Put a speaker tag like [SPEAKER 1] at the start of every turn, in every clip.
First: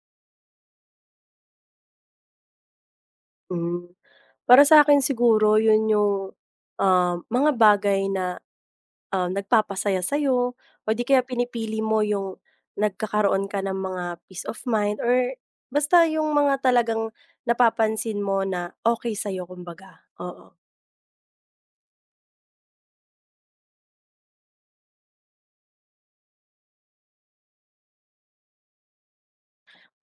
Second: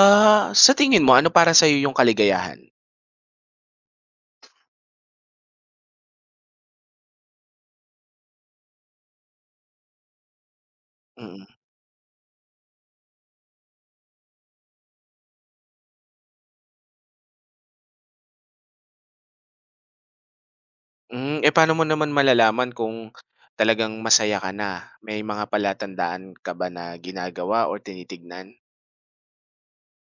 [SPEAKER 1] Ah, sa tingin mo ano para sa'yo yung kaligayahan?
[SPEAKER 2] Hmm, para sa akin siguro yun yung, mga bagay na, nagpapasaya sa'yo o di kaya
[SPEAKER 1] Mm.
[SPEAKER 2] pinipili mo yung nagkakaroon ka ng mga peace of mind or basta yung mga talagang napapansin mo na okey sa'yo kumbaga, oo.
[SPEAKER 1] Eh, paano mo naman malalaman kung talagang masaya ka na? May mga palatandaan ka ba na ginagawa or tinitignan?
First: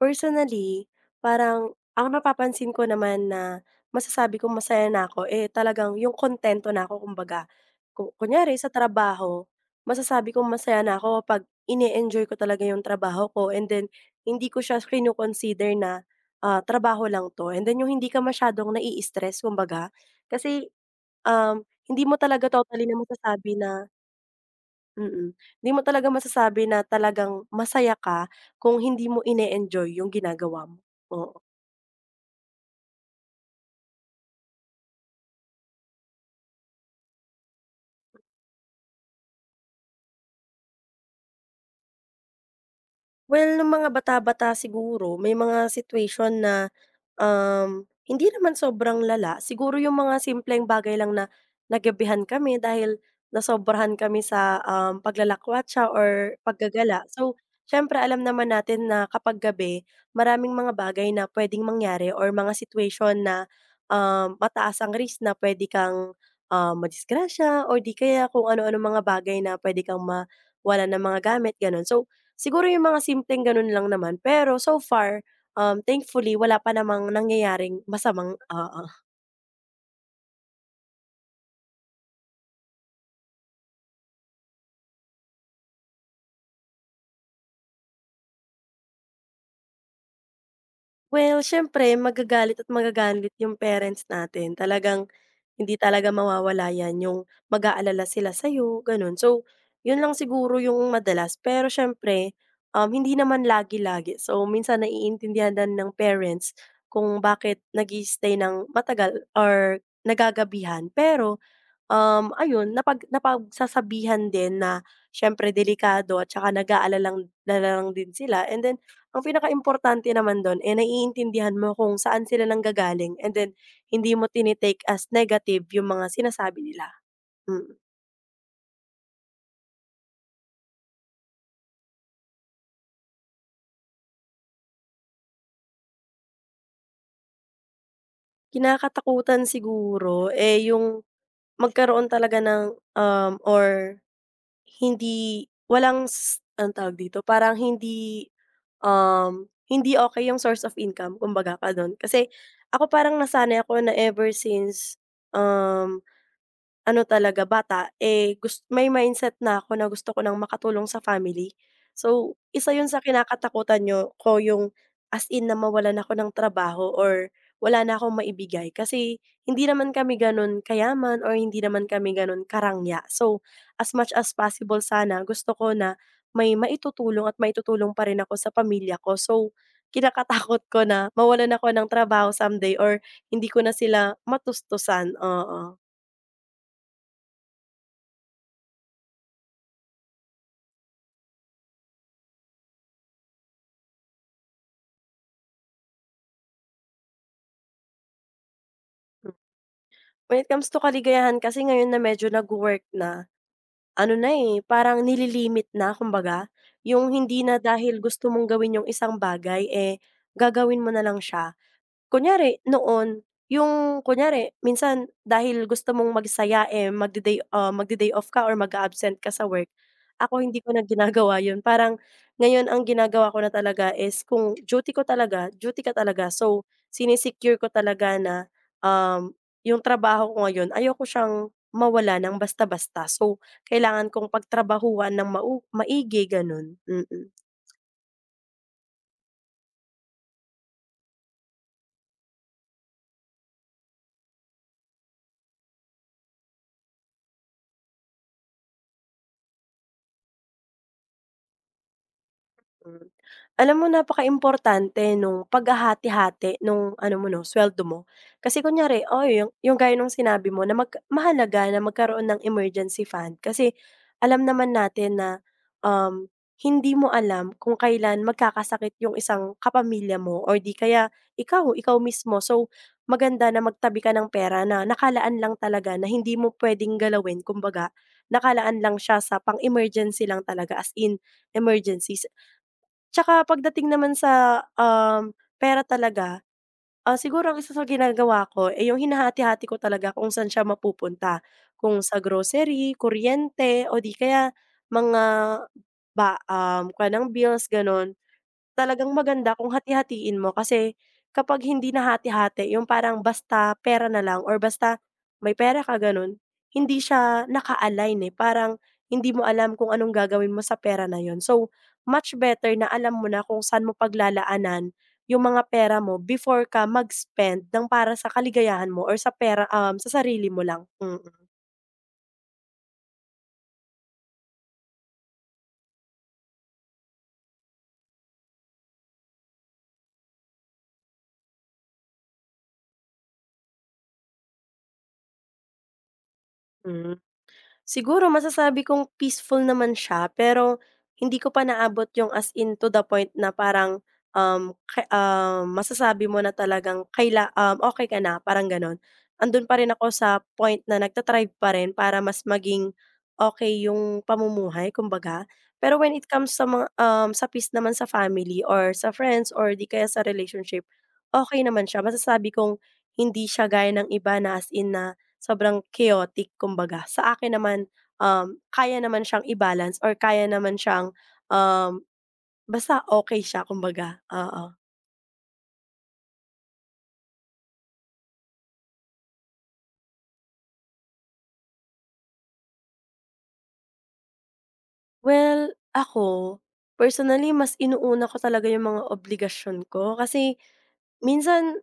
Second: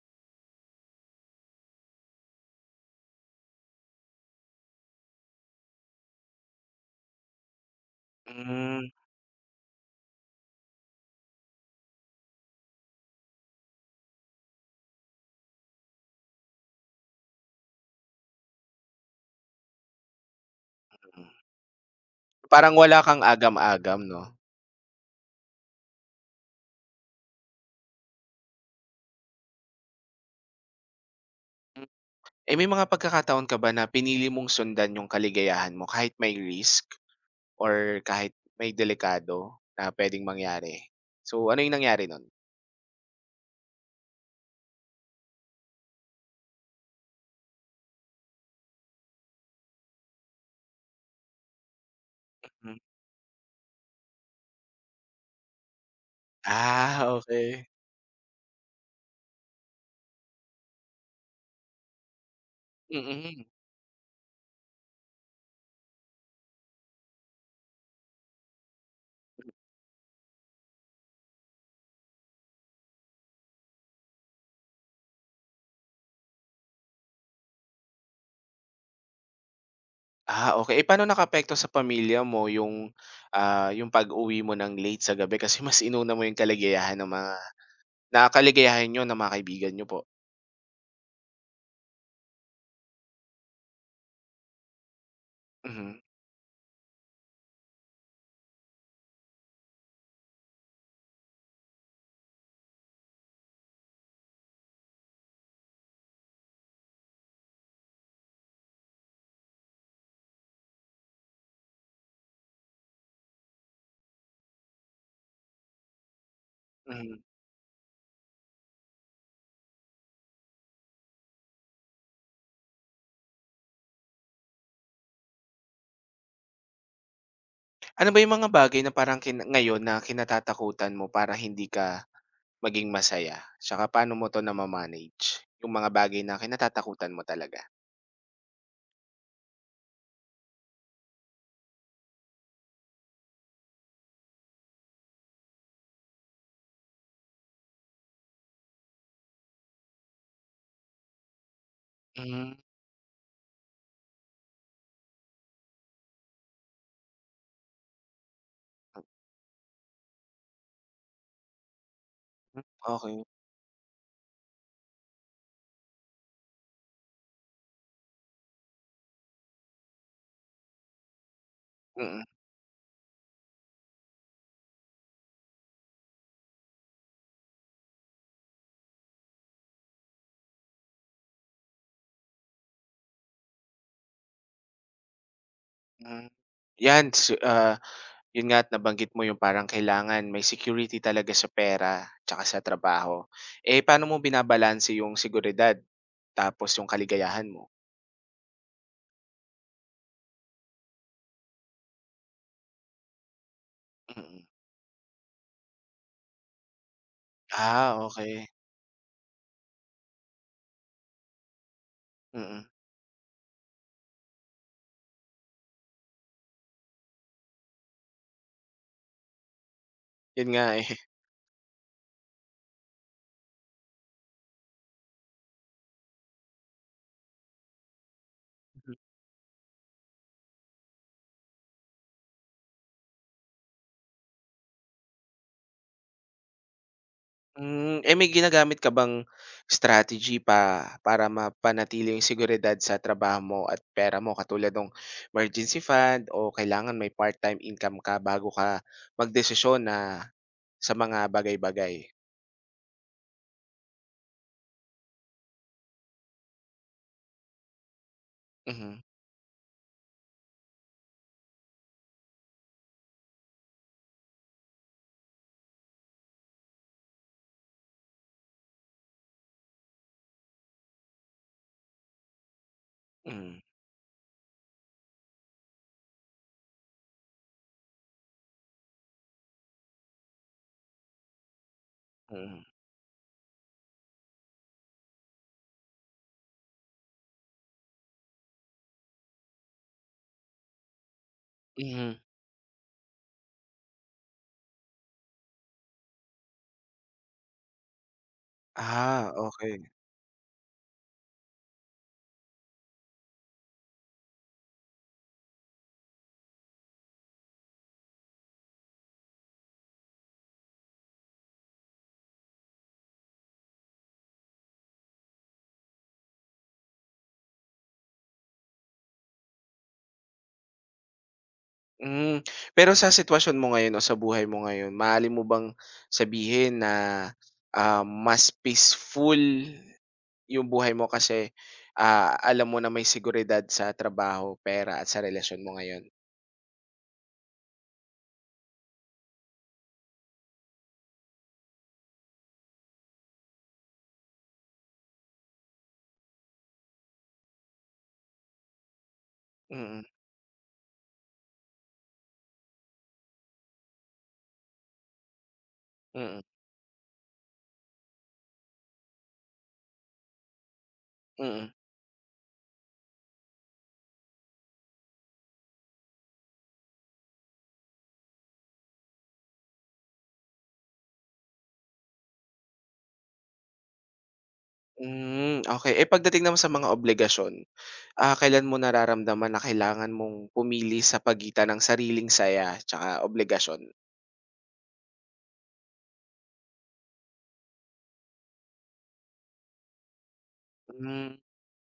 [SPEAKER 2] Personally, parang ang napapansin ko naman na masasabi kong masaya na ako, eh, talagang yung kontento na ako kumbaga. Kunyari sa
[SPEAKER 1] Hmm,
[SPEAKER 2] trabaho, masasabi kong masaya na ako 'pag ine-enjoy ko talaga yung trabaho ko and then hindi ko siya kino-consider na, trabaho lang 'to and then yung hindi ka masyadong nai-stress kumbaga. Kasi, um, hindi mo talaga
[SPEAKER 1] parang
[SPEAKER 2] totally na
[SPEAKER 1] wala kang
[SPEAKER 2] masasabi na.
[SPEAKER 1] agam-agam 'no?
[SPEAKER 2] Mm. 'Di mo talaga masasabi na talagang masaya ka kung hindi mo ine-enjoy yung ginagawa mo, oo.
[SPEAKER 1] Hmm, eh, may mga pagkakataon ka ba na pinili mong sundan yung kaligayahan mo kahit may risk or kahit may delikado na puwedeng mangyari? So, ano yung nangyari nun?
[SPEAKER 2] Well, nung mga bata-bata siguro may mga situation na hindi naman sobrang lala, siguro yung mga simpleng bagay lang na nagabihan kami
[SPEAKER 1] Hmm.
[SPEAKER 2] dahil nasobrahan kami sa, paglalakwatsa or paggagala.
[SPEAKER 1] Ah,
[SPEAKER 2] So,
[SPEAKER 1] okey.
[SPEAKER 2] siyempre alam naman natin na kapag gabi, maraming mga bagay na puwedeng mangyari or mga situation
[SPEAKER 1] Mm.
[SPEAKER 2] na, mataas ang risk na puwede kang, madisgrasya or di kaya kung ano ano mga bagay na puwede kang mawalan ng mga gamit, gano'n. So, siguro yung mga simpleng gano'n lang naman, pero so far thankfully wala pa namang nangyayaring masamang oo.
[SPEAKER 1] Ah, okay. Eh, paano nakaapekto sa pamilya mo yung pag-uwi mo ng late sa gabi kasi mas inuna mo yung kaligayahan ng mga na kaligayahan niyo ng mga kaibigan niyo po?
[SPEAKER 2] Well, siyempre magagalit at magagalit yung parents natin. Talagang hindi
[SPEAKER 1] Mhm,
[SPEAKER 2] talaga mawawala yan, yung mag-aalala sila sa'yo, gano'n. So, yun lang siguro yung madalas. Pero siyempre, hindi naman lagi-lagi. So, minsan naiintindihan din ng parents kung bakit nag-i-stay ng matagal or nagagabihan. Pero ayun napagsasabihan din na siyempre delikado at saka nag-aalala lang
[SPEAKER 1] mhm.
[SPEAKER 2] lang din sila and then ang pinaka importante naman dun, eh, naiintindihan mo kung saan sila nanggagaling and then hindi mo tini-take as negative yung mga sinasabi nila, mm.
[SPEAKER 1] Ano ba yung mga bagay na parang ngayon na kinatatakutan mo para hindi ka maging masaya? Tsaka paano mo 'to nama-manage? Yung mga bagay na kinatatakutan mo talaga?
[SPEAKER 2] Kinakatakutan siguro, eh, yung magkaroon talaga ng, or hindi walang anong tawag dito, parang hindi okay yung source of income kumbaga ka dun. Kasi
[SPEAKER 1] Hmm,
[SPEAKER 2] ako parang nasanay ako na ever since, um ano talaga bata, eh, may mindset na ako na gusto ko ng makatulong sa family. So, isa yun sa
[SPEAKER 1] okey.
[SPEAKER 2] kinakatakutan nyo ko yung as in na mawalan ako ng trabaho or wala na akong maibigay kasi hindi naman kami ganun kayaman or hindi naman kami
[SPEAKER 1] Mm.
[SPEAKER 2] ganun karangya. So, as much as possible sana gusto ko na may maitutulong at maitutulong pa rin ako sa pamilya ko. So, kinakatakot ko na mawalan ako ng trabaho someday or hindi ko na sila matustusan, oo.
[SPEAKER 1] Hmm, 'yan s ah, 'yun nga at nabanggit mo yung parang kailangan may security talaga sa pera tsaka sa trabaho. Eh, paano mo binabalanse yung seguridad tapos yung kaligayahan mo?
[SPEAKER 2] When it comes to kaligayahan kasi ngayon na medyo nagwo-work na, ano na,
[SPEAKER 1] Mm.
[SPEAKER 2] eh, parang nililimit na kumbaga. Yung hindi na dahil
[SPEAKER 1] Ah,
[SPEAKER 2] gusto
[SPEAKER 1] okay.
[SPEAKER 2] mong gawin yung isang bagay, eh, gagawin mo na lang siya. Kunyari
[SPEAKER 1] Mm.
[SPEAKER 2] noon, yung kunyari minsan dahil gusto mong magsaya, eh, magde-day off ka or mag-a-absent ka sa work. Ako
[SPEAKER 1] 'Yun
[SPEAKER 2] hindi
[SPEAKER 1] nga,
[SPEAKER 2] ko na
[SPEAKER 1] eh.
[SPEAKER 2] ginagawa yun, parang ngayon ang ginagawa ko na talaga is kung duty ko talaga, duty ka talaga. So, sine-secure ko talaga na, um, yung trabaho ko ngayon ayoko siyang mawala ng basta-basta. So, kailangan kong pagtrabahuhan ng maigi, ganun, mm.
[SPEAKER 1] Eh, may ginagamit ka bang strategy pa para mapanatili yung seguridad sa trabaho mo at pera mo katulad ng emergency fund o kailangan may part-time income ka bago ka magdesisyon na sa mga bagay-bagay?
[SPEAKER 2] Hmm. Alam mo importante nung paghahati-hati nung ano mo 'no, suweldo mo. Kasi
[SPEAKER 1] Mhm,
[SPEAKER 2] kunyari, oo, yung gaya nung sinabi mo na mahalaga na magkaroon ng emergency fund kasi alam naman natin na, um, hindi mo alam kung kailan magkakasakit yung isang kapamilya mo or 'di kaya ikaw, ikaw mismo. So, maganda
[SPEAKER 1] mm,
[SPEAKER 2] na magtabi ka ng pera na nakalaan lang talaga na hindi mo puwedeng galawin kumbaga, nakalaan lang siya sa pang-emergency lang talaga as in emergencies.
[SPEAKER 1] mm,
[SPEAKER 2] Tsaka pagdating naman sa, pera talaga, siguro ang isa sa ginagawa ko, eh, yung hinahati-hati ko talaga kung saan siya mapupunta. Kung sa
[SPEAKER 1] mhm.
[SPEAKER 2] grocery, kuryente o di kaya mga kuha ng bills, gano'n. Talagang
[SPEAKER 1] Ah,
[SPEAKER 2] maganda kung
[SPEAKER 1] okey.
[SPEAKER 2] hati-hatiin mo kasi kapag hindi na hati-hati yung parang basta pera na lang or basta may pera ka ganun, hindi siya naka-align, eh, parang hindi mo alam kung anong gagawin mo sa pera na yon. So, much better na alam mo na kung saan mo paglalaanan yung mga pera mo before ka mag-spend ng para sa kaligayahan mo or sa pera, sa sarili mo lang. Mm,
[SPEAKER 1] Hmm, pero sa sitwasyon mo ngayon o sa buhay mo ngayon, maaari mo bang sabihin na, mas peaceful yung buhay mo kasi, alam mo na may seguridad sa trabaho, pera at sa relasyon mo ngayon?
[SPEAKER 2] hmm. Siguro masasabi kong peaceful naman siya, pero hindi ko pa naabot yung as in to the point na parang, masasabi mo na talagang okey ka na, parang gano'n. Andun pa rin
[SPEAKER 1] Mm,
[SPEAKER 2] ako sa point na nagta-thrive pa rin para mas maging okay yung pamumuhay kumbaga. Pero when it
[SPEAKER 1] mm,
[SPEAKER 2] comes sa mga, sa peace naman sa family or sa friends or di kaya sa relationship, okay
[SPEAKER 1] mm.
[SPEAKER 2] naman siya. Masasabi kong hindi siya gaya ng iba na as in na sobrang chaotic kumbaga. Sa akin naman, kaya naman siyang i-balance or kaya naman siyang, um, basta okey siya kumbaga, oo.
[SPEAKER 1] Hmm, okey. Eh, pagdating naman sa mga obligasyon, kailan mo nararamdaman na kailangan mong pumili sa pagitan ng sariling saya tsaka obligasyon?
[SPEAKER 2] Well, ako, personally mas inuuna ko talaga yung mga obligasyon ko kasi
[SPEAKER 1] Hmm,
[SPEAKER 2] minsan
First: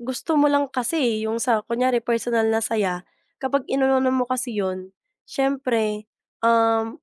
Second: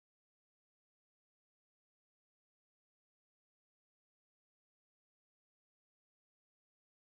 [SPEAKER 2] gusto mo lang kasi, eh, yung sa kunyari personal na saya kapag inuuna mo kasi yun, siyempre, um,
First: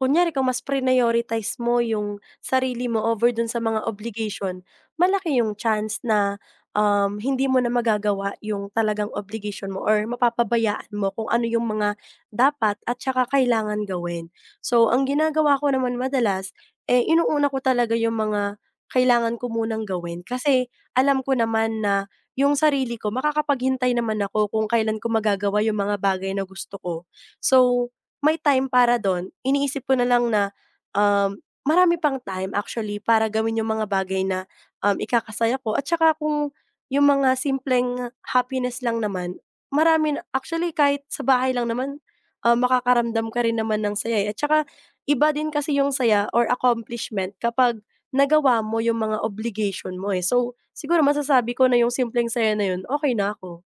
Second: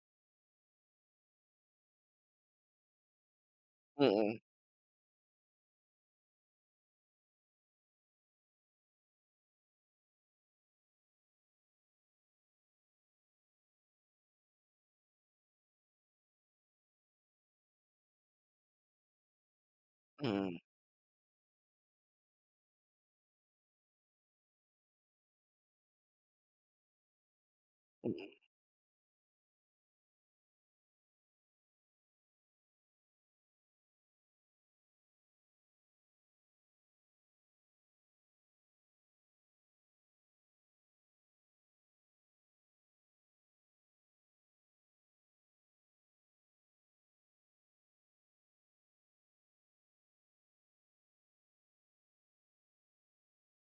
[SPEAKER 2] Kunyari kung mas prioritize mo yung sarili mo over dun sa mga
[SPEAKER 1] mm.
[SPEAKER 2] obligation, malaki yung chance na, hindi mo na magagawa yung talagang obligation mo or mapapabayaan mo kung ano yung mga dapat at saka kailangan gawin. So, ang ginagawa ko naman madalas, eh, inuuna ko talaga yung mga kailangan ko munang gawin
[SPEAKER 1] Mm,
[SPEAKER 2] kasi alam ko naman na yung sarili ko makakapaghintay naman ako kung kailan ko magagawa yung mga bagay na gusto ko. So,
[SPEAKER 1] mm.
[SPEAKER 2] may time para don iniisip ko na lang na, marami pang time actually para gawin yung mga bagay na, ikakasaya ko at saka kung yung mga simpleng happiness lang naman, marami na actually kahit sa bahay lang naman, makakaramdam ka rin naman ng saya, eh, at saka iba din kasi yung saya or accomplishment kapag nagawa mo yung mga obligation mo, eh. So, siguro masasabi ko na yung simpleng saya na yun, okey na ako.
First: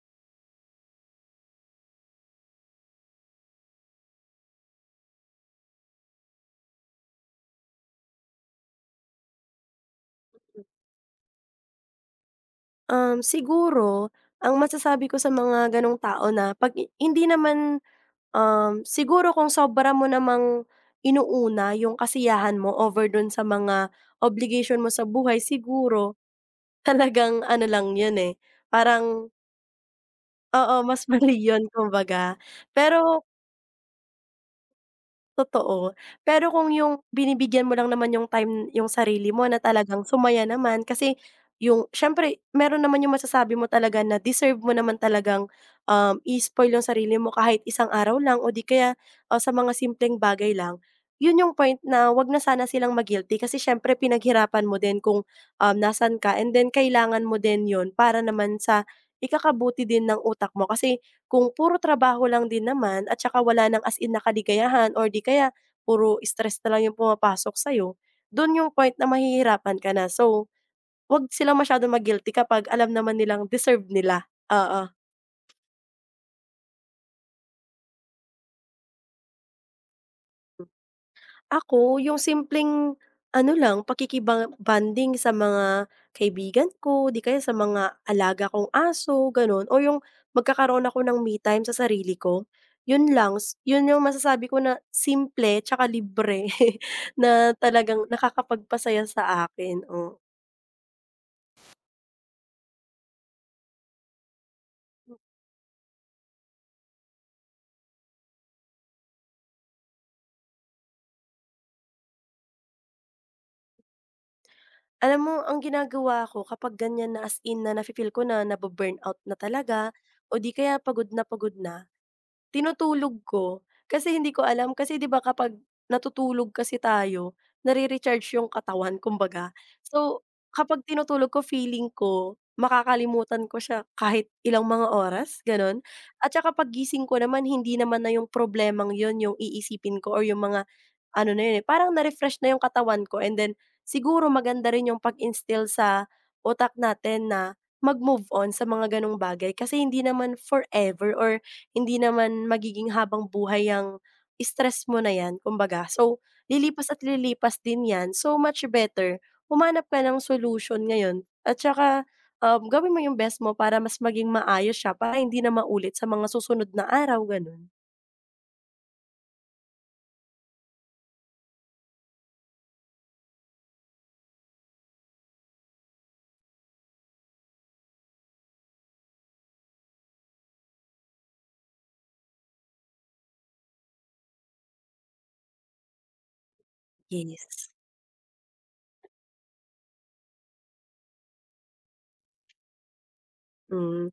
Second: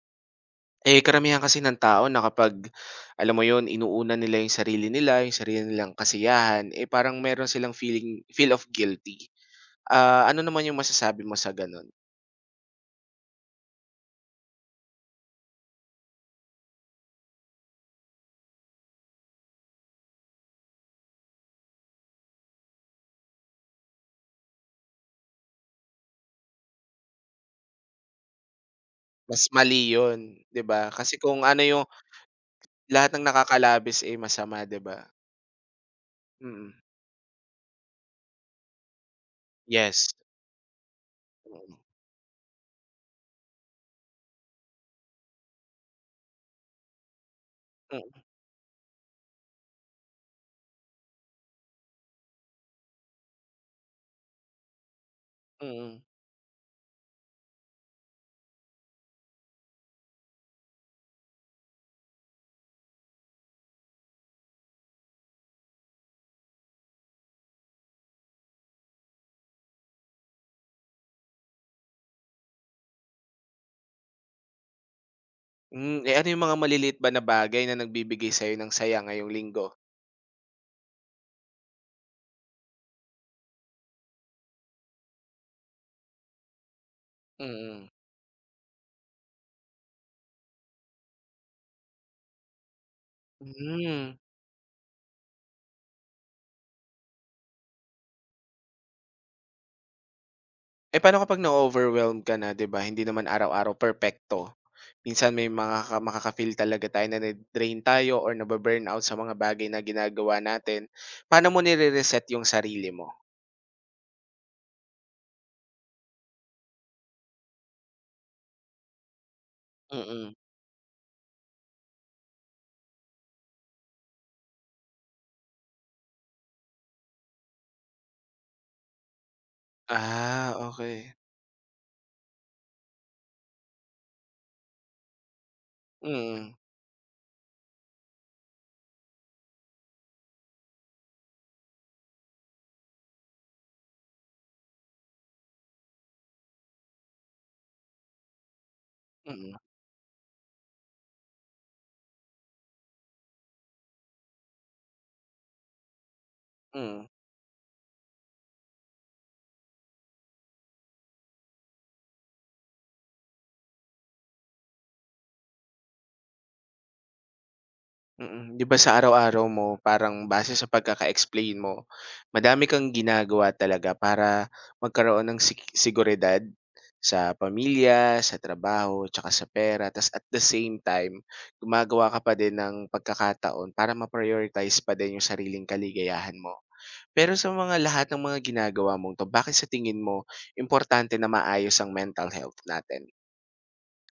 [SPEAKER 1] Eh, karamihan kasi ng tao na kapag, alam mo yun, inuuna nila, yung sarili nilang kasiyahan, eh, parang meron silang feel of guilty. Ah, ano naman yung masasabi mo sa gano'n?
[SPEAKER 2] Siguro ang masasabi ko sa mga gano'ng tao na 'pag hindi naman, siguro kung sobra mo namang inuuna yung kasiyahan mo over dun sa mga obligation mo sa buhay, siguro talagang ano lang yun, eh, parang
[SPEAKER 1] Mas mali yun, 'di
[SPEAKER 2] oo,
[SPEAKER 1] ba?
[SPEAKER 2] mas
[SPEAKER 1] Kasi
[SPEAKER 2] mali
[SPEAKER 1] kung ano
[SPEAKER 2] yun
[SPEAKER 1] yung
[SPEAKER 2] kumbaga. Pero.
[SPEAKER 1] lahat ng nakakalabis, eh, masama, 'di ba?
[SPEAKER 2] Totoo. Pero
[SPEAKER 1] Mm.
[SPEAKER 2] kung yung binibigyan mo lang naman yung time yung sarili mo na talagang
[SPEAKER 1] Yes.
[SPEAKER 2] sumaya naman kasi
[SPEAKER 1] Mm,
[SPEAKER 2] yung siyempre meron naman yung masasabi mo talaga na deserve mo naman talagang, i-spoil yung sarili mo kahit isang araw
[SPEAKER 1] mm,
[SPEAKER 2] lang o di kaya, sa mga simpleng bagay lang. Yun yung point na wag na sana silang ma-guilty kasi siyempre pinaghirapan mo din kung,
[SPEAKER 1] mm.
[SPEAKER 2] nasaan ka and then kailangan mo din yun para naman sa ikakabuti din ng utak mo kasi kung puro trabaho lang din naman at saka wala ng as in na kaligayahan or di kaya puro stress na lang yung pumapasok sa'yo, dun yung point na mahihirapan ka na. So, 'wag sila masyadong ma-guilty kapag alam naman nilang deserve nila, oo.
[SPEAKER 1] Eh, ano yung mga maliliit ba na bagay na nagbibigay sa'yo ng saya ngayong linggo?
[SPEAKER 2] Ako, yung simpleng ano lang, bonding sa mga kaibigan ko, di kaya sa
[SPEAKER 1] Mm.
[SPEAKER 2] mga alaga kong aso, gano'n o yung magkakaroon ako ng me time sa sarili ko, yun lang. Yun yung
[SPEAKER 1] Hmm.
[SPEAKER 2] masasabi ko na simple tsaka libre na talagang nakakapagpasaya sa akin, oh.
[SPEAKER 1] Eh, paano kapag na-o-overwhelm ka na, 'di ba, hindi naman araw-araw perfecto. Minsan may makaka-feel talaga tayo na na-drain tayo or nabu-burnout sa mga bagay na ginagawa natin. Paano mo nire-reset yung sarili mo?
[SPEAKER 2] Alam mo ang ginagawa ko kapag ganyan na as in na nafi-feel ko na nabu-burnout na talaga
[SPEAKER 1] Mm.
[SPEAKER 2] o di kaya pagod na pagod na, tinutulog ko, kasi hindi ko alam kasi 'di ba kapag natutulog kasi tayo, nare-recharge yung katawan kumbaga. So,
[SPEAKER 1] Ah,
[SPEAKER 2] kapag
[SPEAKER 1] okay.
[SPEAKER 2] tinutulog ko feeling ko, makakalimutan ko siya kahit ilang mga oras, gano'n. At
[SPEAKER 1] Mm,
[SPEAKER 2] saka paggising ko naman hindi naman na yung problemang yun yung iisipin ko or yung mga ano na yun, eh, parang na-refresh na yung katawan ko and then siguro maganda rin yung pag-instill sa utak natin na mag-move on sa mga gano'ng bagay
[SPEAKER 1] mm,
[SPEAKER 2] kasi hindi naman forever or hindi naman magiging habang-buhay ang stress mo na 'yan kumbaga. So, lilipas at
[SPEAKER 1] mm.
[SPEAKER 2] lilipas din 'yan, so much better humanap ka ng solusyon ngayon at saka, gawin mo yung best mo para mas maging maayos siya para hindi na maulit sa mga susunod na araw, gano'n.
[SPEAKER 1] Mm, 'di ba sa araw-araw mo parang base sa pagkaka-explain mo, madami kang ginagawa talaga para magkaroon ng seguridad sa pamilya, sa trabaho, tsaka sa pera tas at the same time gumagawa ka pa din ng pagkakataon para ma-prioritize pa din yung sariling kaligayahan mo. Pero sa
[SPEAKER 2] Yes.
[SPEAKER 1] mga lahat ng mga ginagawa mong 'to, bakit sa tingin mo importante na maayos ang mental health natin?
[SPEAKER 2] Hmm.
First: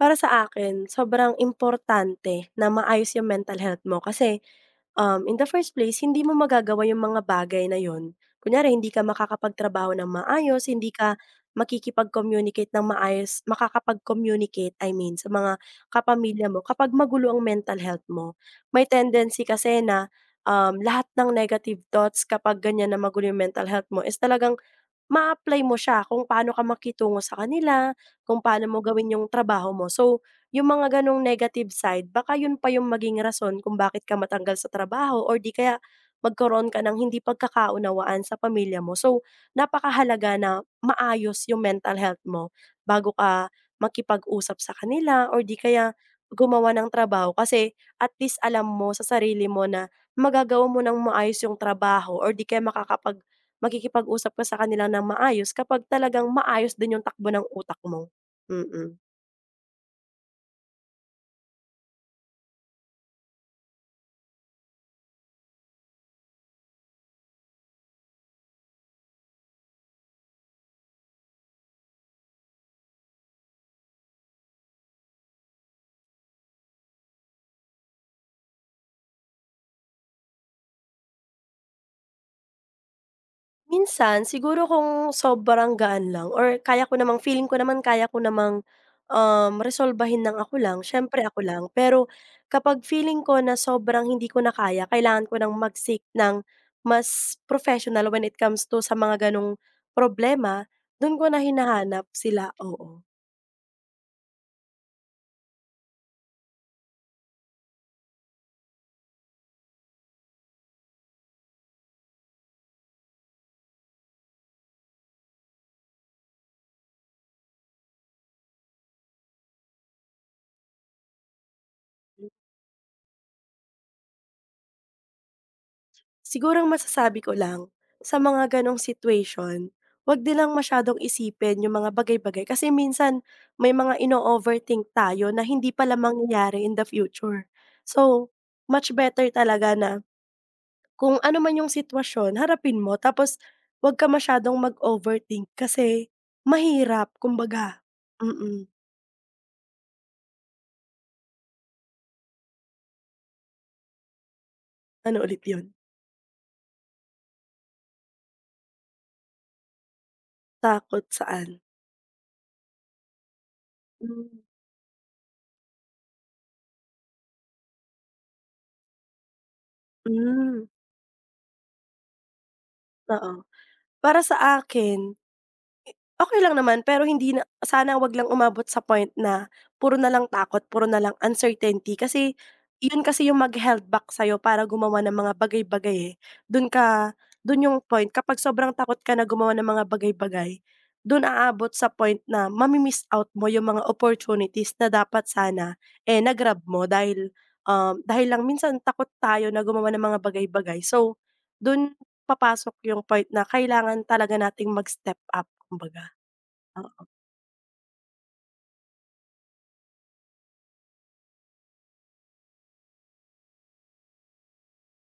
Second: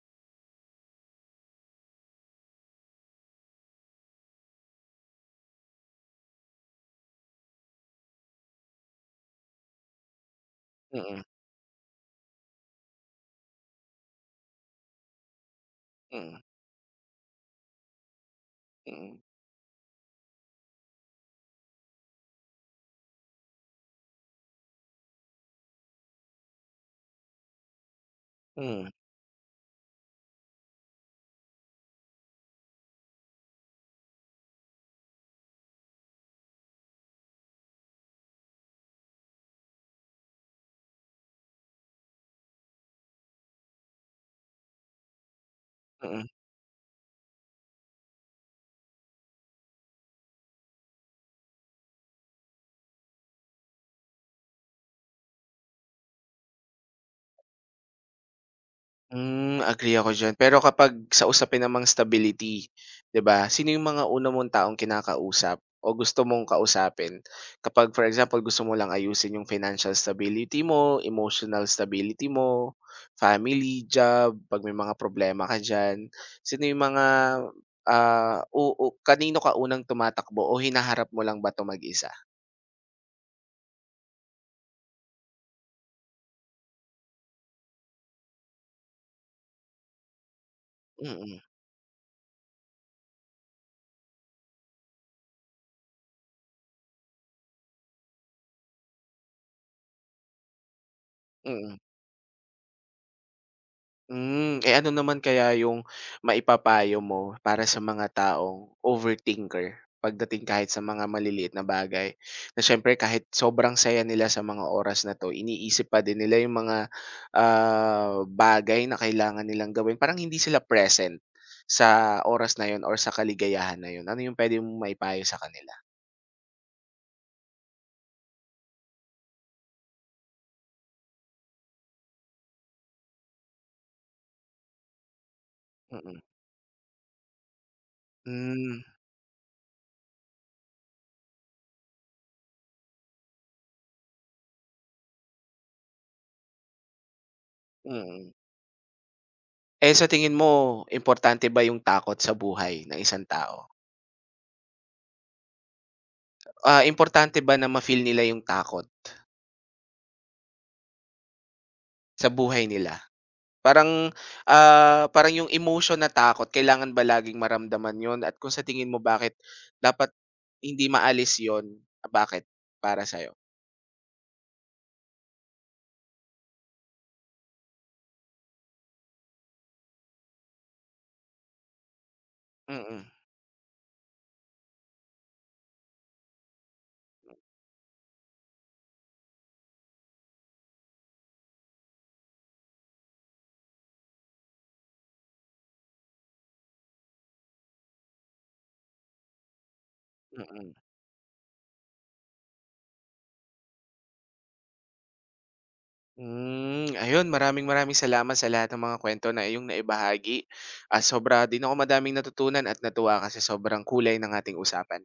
[SPEAKER 2] Para sa akin, sobrang importante na maayos yung mental health mo kasi, in the first place, hindi mo magagawa yung mga bagay na yon. Kunyari, hindi ka makakapagtrabaho ng maayos, hindi ka
[SPEAKER 1] Mm,
[SPEAKER 2] makikipag-communicate ng maayos, makakapag-communicate, I mean, sa mga
[SPEAKER 1] mm,
[SPEAKER 2] kapamilya mo kapag magulo ang mental health mo. May
[SPEAKER 1] mm,
[SPEAKER 2] tendency kasi na, lahat ng negative thoughts kapag ganyan na magulo yung mental health mo is talagang ma apply mo siya kung paano ka makitungo sa kanila, kung paano mo
[SPEAKER 1] mm,
[SPEAKER 2] gawin yung trabaho mo. So, yung mga ganong negative side baka yun pa yung maging rason kung bakit ka matanggal sa trabaho or di kaya magkaroon ka ng hindi pagkakaunawaan sa pamilya mo. So, napakahalaga na maayos yung mental health mo bago ka makipag-usap sa kanila or di kaya
[SPEAKER 1] mm.
[SPEAKER 2] gumawa ng trabaho kasi at least alam mo sa sarili mo na magagawa mo ng maayos yung trabaho or di kaya makikipag-usap ka sa kanila ng maayos kapag talagang maayos din yung takbo ng utak mo, mm.
[SPEAKER 1] Agree ako diyan. Pero kapag sa usapin namang stability, 'di ba, sino yung mga una mong taong kinakausap o gusto mong kausapin kapag for example, gusto mo lang ayusin yung financial stability mo, emotional stability mo, family, job, 'pag may mga problema ka diyan, sino yung mga, ah, o o kanino ka unang tumatakbo o hinaharap mo lang ba 'to mag-isa?
[SPEAKER 2] Minsan siguro kung sobrang gaan lang or kaya ko namang feeling ko naman kaya ko namang, resolbahin ng ako lang, siyempre
[SPEAKER 1] Mm,
[SPEAKER 2] ako lang. Pero kapag feeling ko na sobrang hindi ko na kaya kailangan ko ng mag-seek ng mas professional when it comes to sa mga gano'ng problema, don ko na
[SPEAKER 1] mm.
[SPEAKER 2] hinahanap sila, oo.
[SPEAKER 1] Eh, ano naman kaya yung maipapayo mo para sa mga taong overthinker pagdating kahit sa mga maliliit na bagay? Na siyempre kahit sobrang saya nila sa mga oras na 'to, iniisip pa din nila yung mga bagay na kailangan nilang gawin. Parang hindi sila present sa oras na 'yun or sa kaligayahan na 'yun. Ano yung pwede mong maipayo sa kanila?
[SPEAKER 2] Siguro ang masasabi ko lang, sa mga gano'ng situation, 'wag nilang masyadong isipin yung mga bagay-bagay kasi minsan may mga ino-overthink tayo na hindi pala
[SPEAKER 1] Mm-mm.
[SPEAKER 2] mangyayari in the future. So,
[SPEAKER 1] Mm.
[SPEAKER 2] much better talaga na kung ano man yung sitwasyon, harapin mo tapos 'wag ka masyadong mag-overthink kasi mahirap kumbaga.
[SPEAKER 1] Hmm, mm.
[SPEAKER 2] Mm.
[SPEAKER 1] Eh, sa tingin mo importante ba yung takot sa buhay ng isang tao?
[SPEAKER 2] Ano ulit yun?
[SPEAKER 1] Ah, importante ba na ma-feel nila yung takot
[SPEAKER 2] Takot saan?
[SPEAKER 1] sa buhay nila? Parang,
[SPEAKER 2] Hmm,
[SPEAKER 1] parang yung emotion na takot kailangan ba laging maramdaman yon at kung sa tingin mo bakit dapat
[SPEAKER 2] hmm,
[SPEAKER 1] hindi maalis yun, bakit para sa.
[SPEAKER 2] oo. Para sa akin okey lang naman, pero hindi na sana wag lang umabot sa point na puro na lang takot, puro na lang uncertainty kasi yun
[SPEAKER 1] Mm,
[SPEAKER 2] kasi yung mag-he-held back sa'yo para gumawa ng mga bagay-bagay, eh. Dun ka dun yung point kapag sobrang takot ka na gumawa ng mga bagay-bagay, dun aabot sa point na mami-miss out mo yung mga opportunities na dapat sana, eh, na-grab mo dahil lang minsan takot tayo na gumawa ng mga
[SPEAKER 1] mm.
[SPEAKER 2] bagay-bagay. So, dun papasok yung point na kailangan talaga nating mag-step up kumbaga.
[SPEAKER 1] Hmm,
[SPEAKER 2] Ah,
[SPEAKER 1] ayun maraming maraming salamat sa lahat ng mga kuwento na iyong naibahagi. Ah, sobra din ako madaming natutunan at natuwa kasi sobrang kulay ng ating usapan.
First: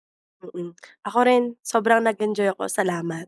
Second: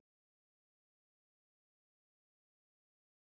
[SPEAKER 2] mm. Ako rin sobrang nag-enjoy ako, salamat.